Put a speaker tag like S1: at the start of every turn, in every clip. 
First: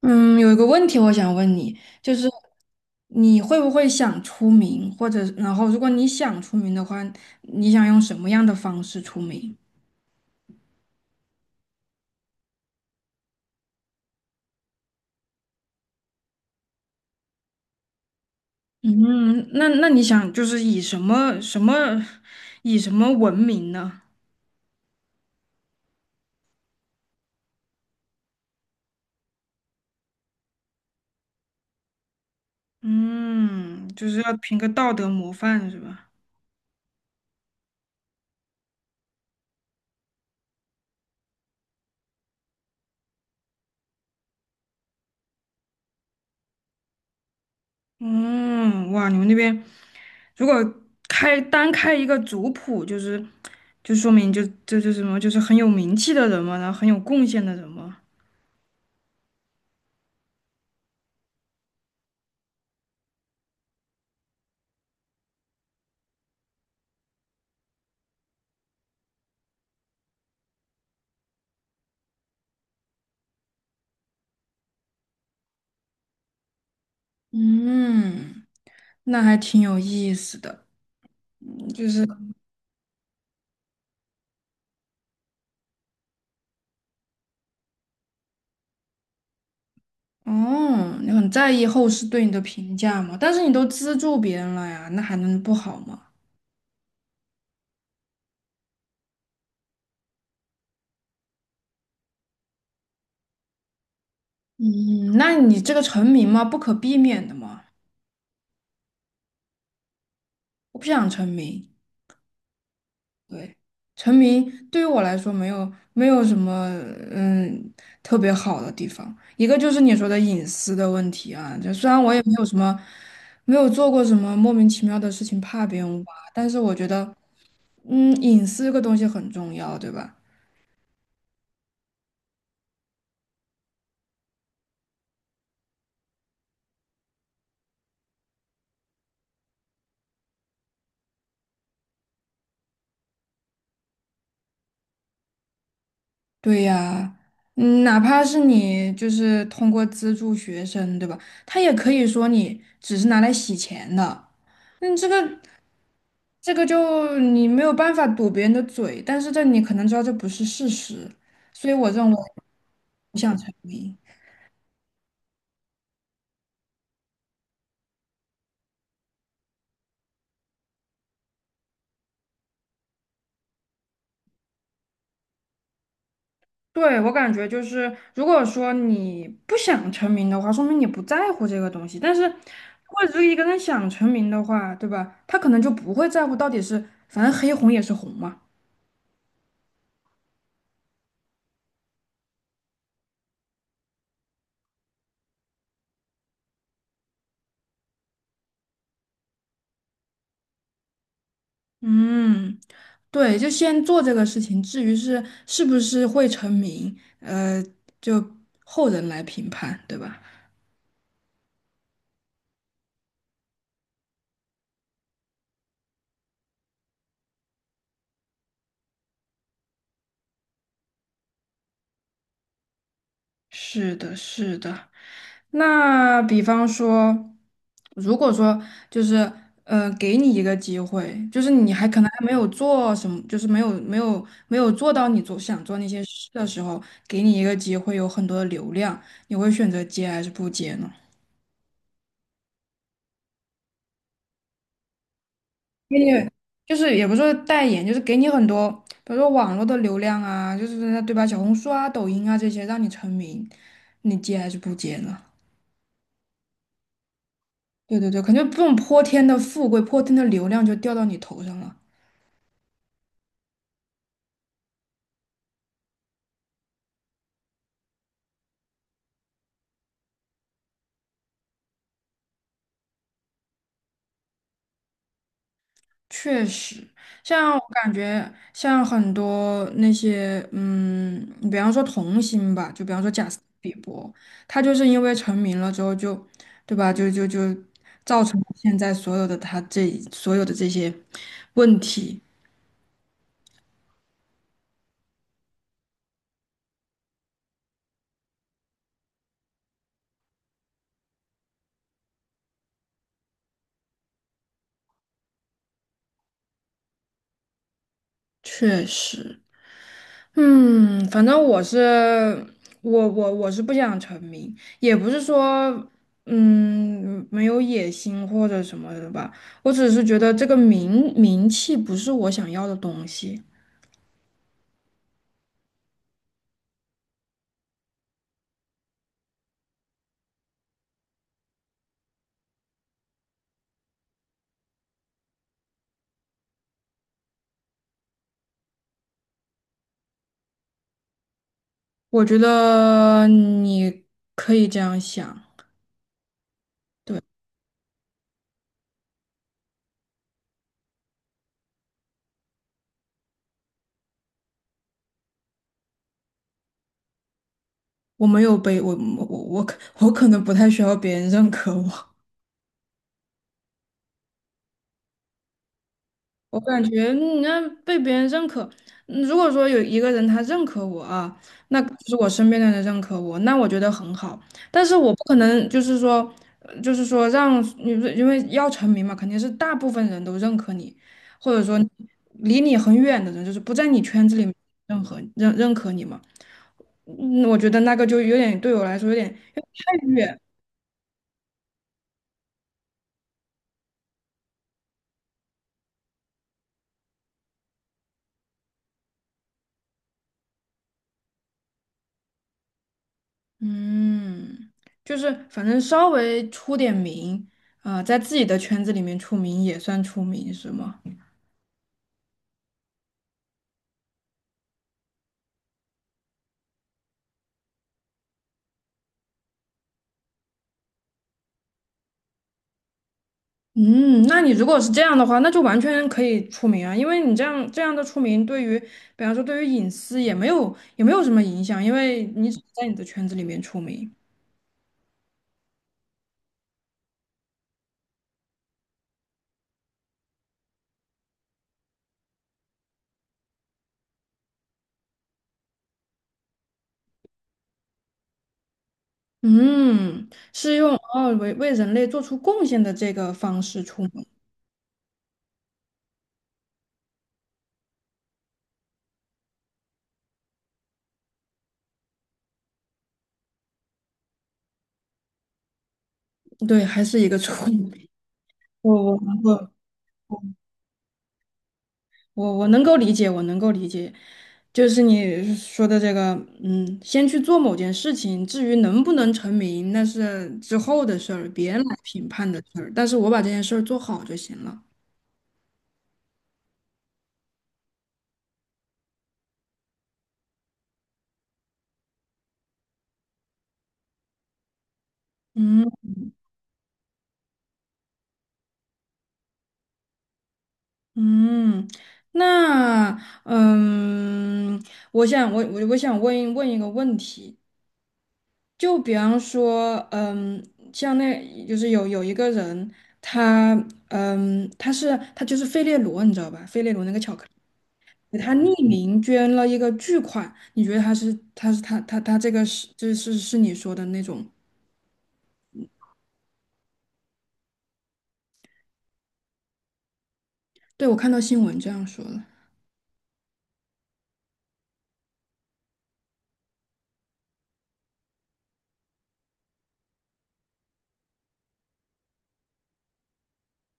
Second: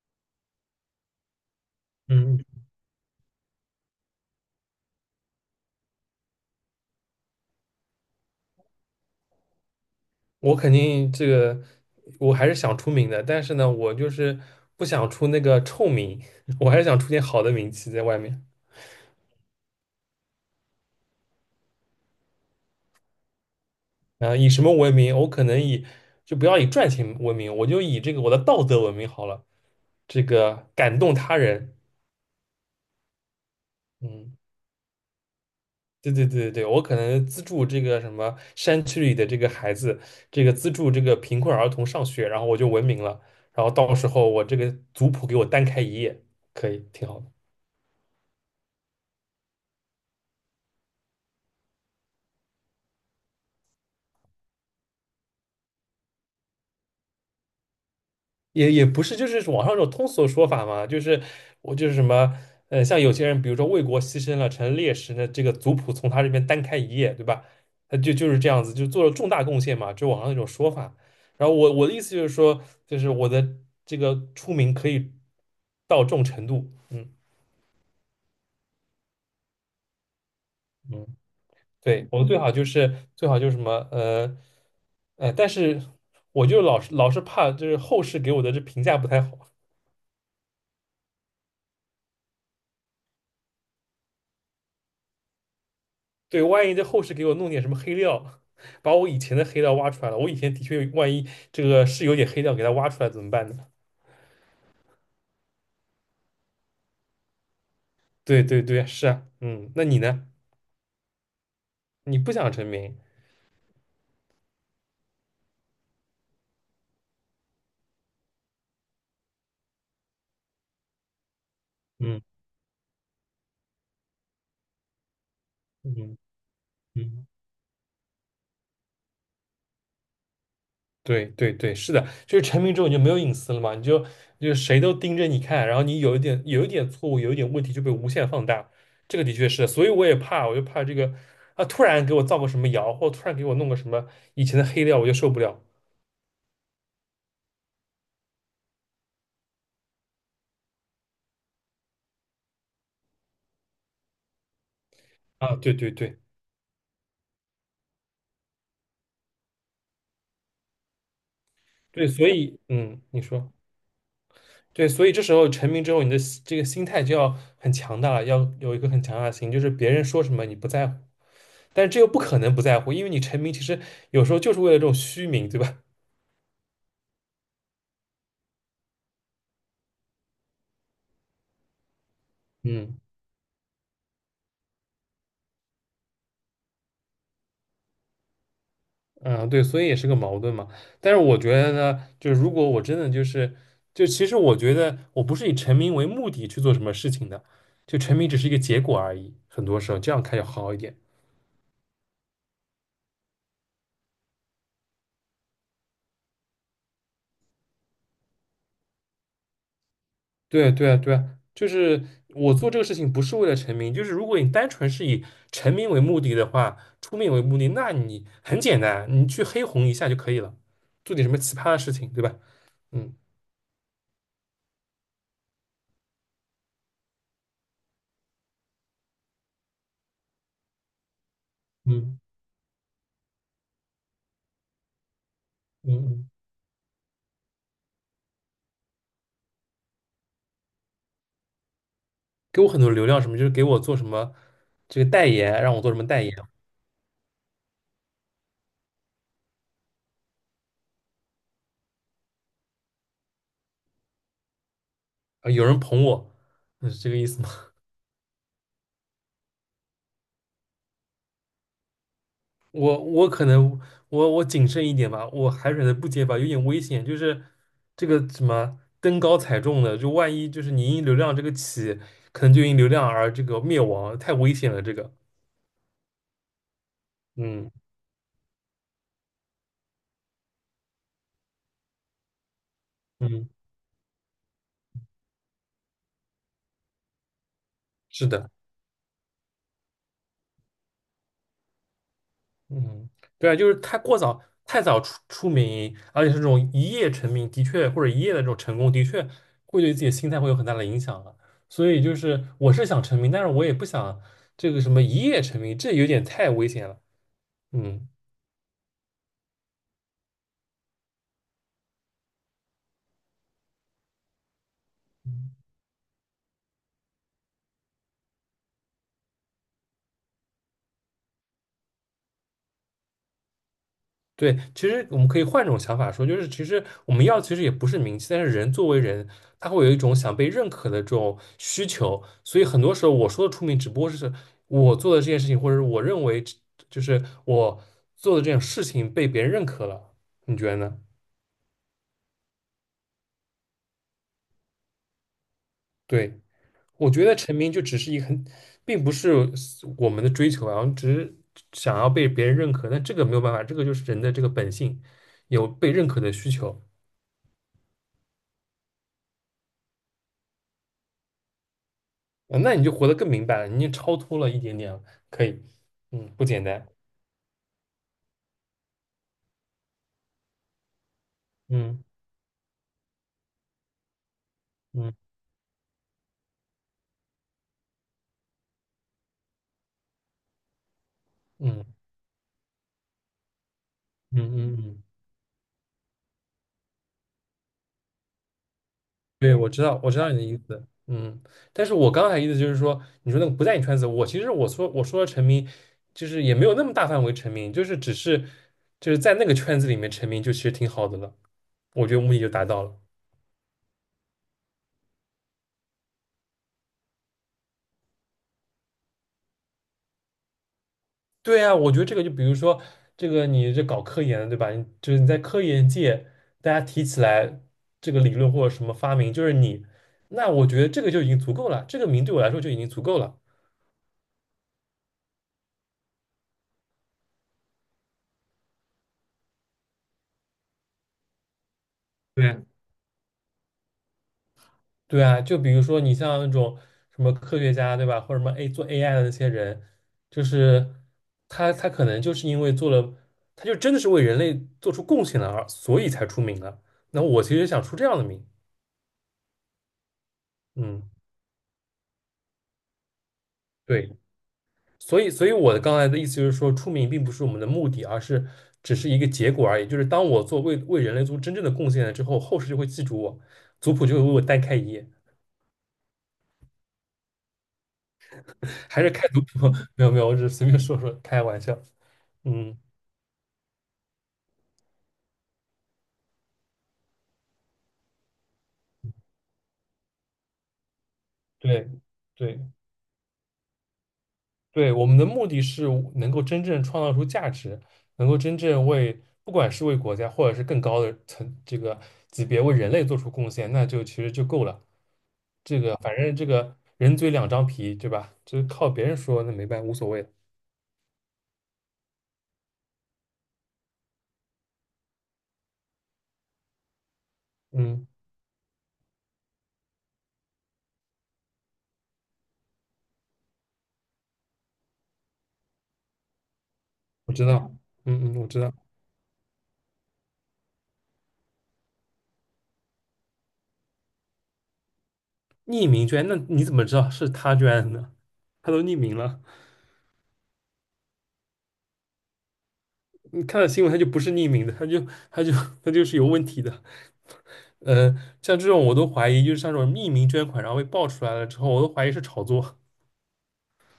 S1: 嗯，有一个问题我想问你，就是
S2: 嗯，
S1: 你会不会想出名，或者然后如果你想出名的话，你想用什么样的方式出名？
S2: 我肯定这个，我还是想出名的，但是呢，我就是不想出那个臭名，我还是想出点好的名气在外面。
S1: 嗯，那你想就是以什么闻名呢？
S2: 啊以什么闻名？我可能以就不要以赚钱闻名，我就以这个我的道德闻名好了。这个感动他人，
S1: 嗯，就是要
S2: 嗯，
S1: 凭个道德模范是吧？
S2: 对对对对，我可能资助这个什么山区里的这个孩子，这个资助这个贫困儿童上学，然后我就闻名了。然后到时候我这个族谱给我单开一页，可以，挺好的。
S1: 嗯，哇，你们那边如果开单开一个族谱，就是就说明就是什么，就是很有名气的人嘛，然后很有贡献的人嘛。
S2: 也也不是，就是网上种通俗的说法嘛，就是我就是什么，像有些人，比如说为国牺牲了，成了烈士，那这个族谱从他这边单开一页，对吧？他就是这样子，就做了重大贡献嘛，就网上那种说法。然后我的意思就是说，就是我的这个出名可以到这种程度，嗯
S1: 嗯，那还挺有意思的，
S2: 嗯，
S1: 嗯就是
S2: 对，我们最好就是最好就是什么，但是我就老是怕就是后世给我的这评价不太好，
S1: 哦，你很在意后世对你的评价嘛？但是你都资助别人了呀，那还能不好吗？
S2: 对，万一在后世给我弄点什么黑料，把我以前的黑料挖出来了，我以前的确万一这个是有点黑料，给他挖出来怎么办呢？
S1: 嗯，那你这个成名嘛，不可避免的嘛，
S2: 对对对，是啊，嗯，那你呢？
S1: 我不想成名。
S2: 你不想成名，
S1: 对，成名对于我来说没有什么嗯特别好的地方，一个就是你说的隐私的问题啊，就虽然我
S2: 嗯
S1: 也没有什么没有做过什么莫名其妙的事情怕别人挖，
S2: 嗯
S1: 但是我觉得
S2: 嗯，
S1: 嗯隐私这个东西很重要，对吧？
S2: 对对对，是的，就是成名之后你就没有隐私了嘛，你就谁都盯着你看，然后你有一点错误，有一点问题就被无限放大，这个的确是，所以我也怕，我就怕这个啊，突然给我造个什么谣，或突然给我弄个什么以前的黑料，我就受不了
S1: 对呀，嗯，哪怕是你就是通过资助学生，对吧？他也可以说你只是拿来洗钱的，嗯，这个。
S2: 啊，对对对。
S1: 这个就你没有办法堵别人的嘴，但是这你可能知道这不是事实，所以我
S2: 对，
S1: 认为
S2: 所以嗯，
S1: 不
S2: 你
S1: 想
S2: 说
S1: 成名。
S2: 对，所以这时候成名之后，你的心这个心态就要很强大了，要有一个很强大的心，就是别人说什么你不在乎，但是这又不可能不在乎，因为你成名其实有时候就是为了这种虚名，对吧？
S1: 对，我感觉就是，如果说你不想成名的话，说明你不在乎这个东西。但是，如
S2: 嗯
S1: 果只有一个人想成名的话，对吧？他可能就不会在乎到底是，反正黑红也是红嘛。
S2: 嗯，对，所以也是个矛盾嘛。但是我觉得呢，就是如果我真的就是，就其实我觉得我不是以成名为目的去做什么事情的，就成名只是一个结果而已，很多时候这样看要好一点。
S1: 嗯，对，就先做这个事情，至于是不是会成名，就后人来评判，对吧？
S2: 对对啊对啊，就是我做这个事情不是为了成名，就是如果你单纯是以成名为目的的话，出名为目的，那你很简单，你去黑红一下就可以了，做点什么奇葩的事情，对吧？嗯
S1: 是的，是的。那比方说，如果说就是，给你一个机会，就是你还可能
S2: 嗯
S1: 还没有做什么，就是没有做到你做想做那
S2: 嗯
S1: 些事
S2: 嗯，
S1: 的时候，给你一个机会，有很多的流量，你会选择接还是不接呢？
S2: 给我很多流量什么，就是给我做什么这个代言，让我做什
S1: 给
S2: 么代
S1: 你
S2: 言，
S1: 就是也不是说代言，就是给你很多，比如说网络的流量啊，就是对吧？小红书啊、抖音啊这些，让你成名，你接还是不接呢？
S2: 啊，有人捧我，嗯，是这个意思吗？
S1: 对对对，感觉这种泼天的富贵、泼天的流量就掉到你头上了。
S2: 我可能我谨慎一点吧，我还选择不接吧，有点危险。就是这个什么登高踩重的，就万一就是你因流量这个起，可能就因流量而这个灭亡，太危险了。这个，
S1: 确实，像我
S2: 嗯
S1: 感觉，像很多那些，嗯，比方说童星吧，就比方说贾斯
S2: 嗯，
S1: 汀比伯，他就是因为成名了之后就，对吧？就造
S2: 是
S1: 成了
S2: 的，
S1: 现在所有的他这所有的这些问题。
S2: 嗯，对啊，就是太过早太早出名，而且是这种一夜成名，的确或者一夜的这种成功，的确会对自己的心态会有很大的影响啊。所以就是我是想成名，但是我也不想这个什么一夜成名，这有点太危险了。嗯。
S1: 确实。嗯，反正我是我是不想成名，也不是说嗯没有野心或者什么的吧，我只是觉得这个名气不是我想要的东西。
S2: 对，其实我们可以换种想法说，就是其实我们要其实也不是名气，但是人作为人，他会有一种想被认可的这种需求，所以很多时候我说的出名，只不过是我做的这件事情，或者是我认为这就是我做的这种事情被别人认可了，你觉得呢？
S1: 我觉得你可以这样想，
S2: 对，我觉得成名就只是一个很，并不是我们的追求啊，我们只是想要被别人认可，但这个没有办法，这个就是人的这个本性，有被认可的需求。
S1: 我没有被我我我可我可能不太需要别人认可我。
S2: 啊那你就活得更明白了，你已经超脱了一点点了，可以，嗯，不
S1: 我
S2: 简
S1: 感
S2: 单，
S1: 觉你要被别人认可，嗯如果说有一个人他认可我啊，那
S2: 嗯
S1: 就是我身边的人认可我，那我觉得很好。但是我不
S2: 嗯
S1: 可能就是说，就是说让你不是因为要成名嘛，肯定是大部分人都认可你，或者说
S2: 嗯
S1: 离你很远的人，就是不在你圈子
S2: 嗯
S1: 里
S2: 嗯
S1: 认
S2: 嗯，
S1: 可认认可你嘛。嗯，我觉得那个就有点对我来说有点
S2: 对，
S1: 有点
S2: 我知道，
S1: 太
S2: 我知道你
S1: 远。
S2: 的意思，嗯，但是我刚才意思就是说，你说那个不在你圈子，我其实我说的沉迷，就是也没有那么大范围成名，就是只是就是在那个圈子里面成名，就其实挺好的了，我觉得目的就达到了。
S1: 嗯，就是反正稍微出点名，啊、在自己的圈子里面出名也算出名，是吗？
S2: 对啊，我觉得这个就比如说，这个你这搞科研的，对吧？你就是你在科研界，大家提起来这个理论或者什么发明，就是你，那我觉得这个就已经足够了，这个名对我来说就已经足够了。
S1: 嗯，那你如果是这样的话，那就完全可以出名啊，因为你这样的出名，对于比方说对于隐私也没有什么影响，因为你只
S2: 对，
S1: 是在你的圈子里面出名。
S2: 对啊，就比如说你像那种什么科学家，对吧？或者什么 A 做 AI 的那些人，就是他可能就是因为做了，他就真的是为人类做出贡献了而，所以才出名了。那我其实想出这样的名，
S1: 嗯，是用
S2: 嗯，
S1: 哦为人类做出贡献的这个方式出
S2: 对。
S1: 名，
S2: 所以，所以我的刚才的意思就是说，出名并不是我们的目的，而是只是一个结果而已。就是当我做为为人类做真正的贡献了之后，后世就会记住我，族谱就会为我单开一页。
S1: 对，还是一个出名。我
S2: 还是
S1: 我
S2: 开族谱？
S1: 我。
S2: 没有没有，我只是随便说说，开玩笑。
S1: 我
S2: 嗯，
S1: 能够理解，我能够理解，就是你说的这个，嗯，先去做某件事情，至于能不能成名，那是之后的事儿，别人
S2: 对
S1: 来评判
S2: 对。
S1: 的事儿。但是我把这件事儿做好就行了。
S2: 对，我们的目的是能够真正创造出价值，能够真正为，不管是为国家，或者是更高的层这个级别为人类做出贡献，那就其实就够了。这
S1: 嗯
S2: 个反正这个人嘴两张皮，对吧？就是靠别人说，那没办法无所谓的
S1: 嗯，那嗯，我想问一个问题，
S2: 嗯，
S1: 就比方说，嗯，像那就是有一个人，他嗯他就是费列罗，你知道吧？费列罗那个
S2: 我
S1: 巧克
S2: 知
S1: 力
S2: 道，嗯
S1: 给
S2: 嗯，我
S1: 他
S2: 知道。
S1: 匿名捐了一个巨款，你觉得他这个是这是是你说的那种？
S2: 匿名捐，那你怎么知道是他捐的呢？他都匿名了，
S1: 对，我看到新闻这样说的。
S2: 你看到新闻，他就不是匿名的，他就他就 他就是有问题的。嗯，像这种我都怀疑，就是像这种匿名捐款，然后被爆出来了之后，我都怀疑是炒作。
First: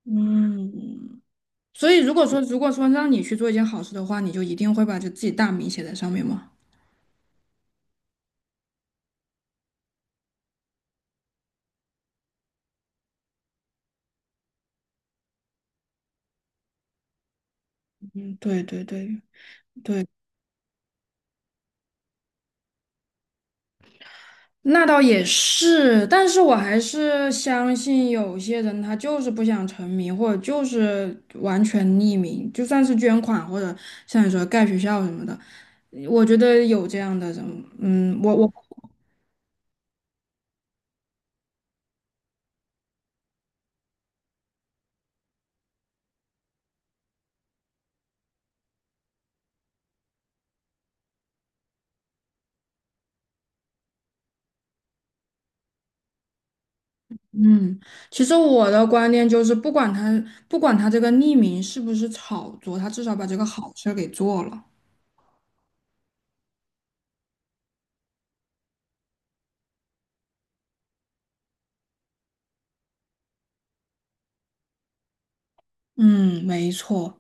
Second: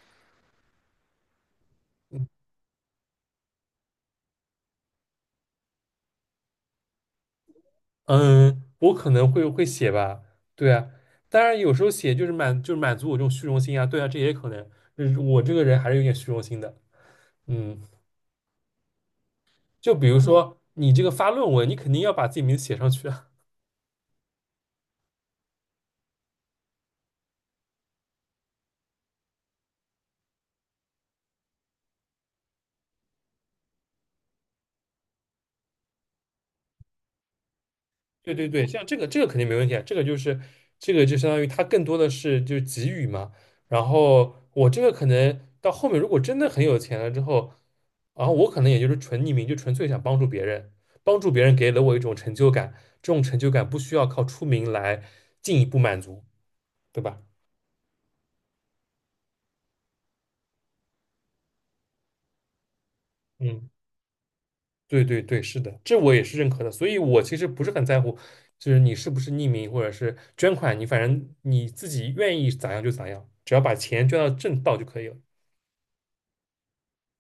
S1: 嗯，所以如果说让你去做一件好事的话，你就一定会把就自己大名写在上面吗？
S2: 嗯，我可能会写吧，对啊，当然有时候写就是满足我这种虚荣心啊，对啊，这也可能，就是我这个人还是有点虚荣心的。嗯，
S1: 嗯，对对对，
S2: 就比如嗯说你这个发论文，你肯定要把自己名字写上去啊。
S1: 那倒也是，但是我还是相信有些人他就是不想成名，或者就是完全匿名，就算是捐款或者像你说盖学校什么的，我觉得有这样的人，嗯，
S2: 对
S1: 我
S2: 对
S1: 我。
S2: 对，像这个肯定没问题啊，这个就是这个就相当于他更多的是就是给予嘛。然后我这个可能到后面如果真的很有钱了之后，然后我可能也就是纯匿名，就纯粹想帮助别人，帮助别人给了我一种成就感，这种成就感不需要靠出名来进一步满足，对吧？
S1: 嗯，其实我的观念就是，不管他这个匿名是不是炒作，他至少把这个
S2: 嗯，
S1: 好事儿给做了。
S2: 对对对，是的，这我也是认可的。所以我其实不是很在乎，就是你是不是匿名或者是捐款，你反正你自己愿意咋样就咋样，只要把钱捐到正道就可以了。
S1: 嗯，没错。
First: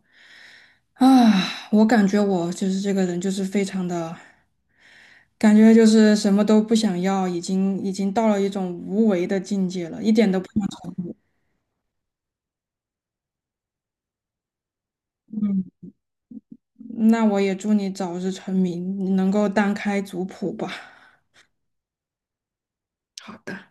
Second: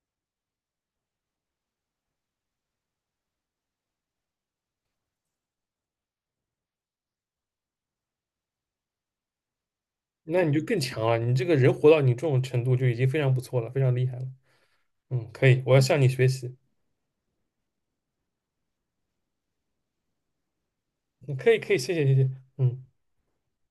S1: 啊，我感觉我就是这个人，就是非常的，感觉就是什么都不想要，已经到了一种无为的境界了，一点都
S2: 那
S1: 不
S2: 你就
S1: 想
S2: 更
S1: 成
S2: 强
S1: 为。
S2: 了。你这个人活到你这种程度就已经非常不错了，非常厉害了。嗯，可以，
S1: 嗯，
S2: 我要向你学习。
S1: 那我也祝你早日成名，能够单开族谱吧。
S2: 嗯可以，可以，谢谢，谢谢。嗯。
S1: 好的。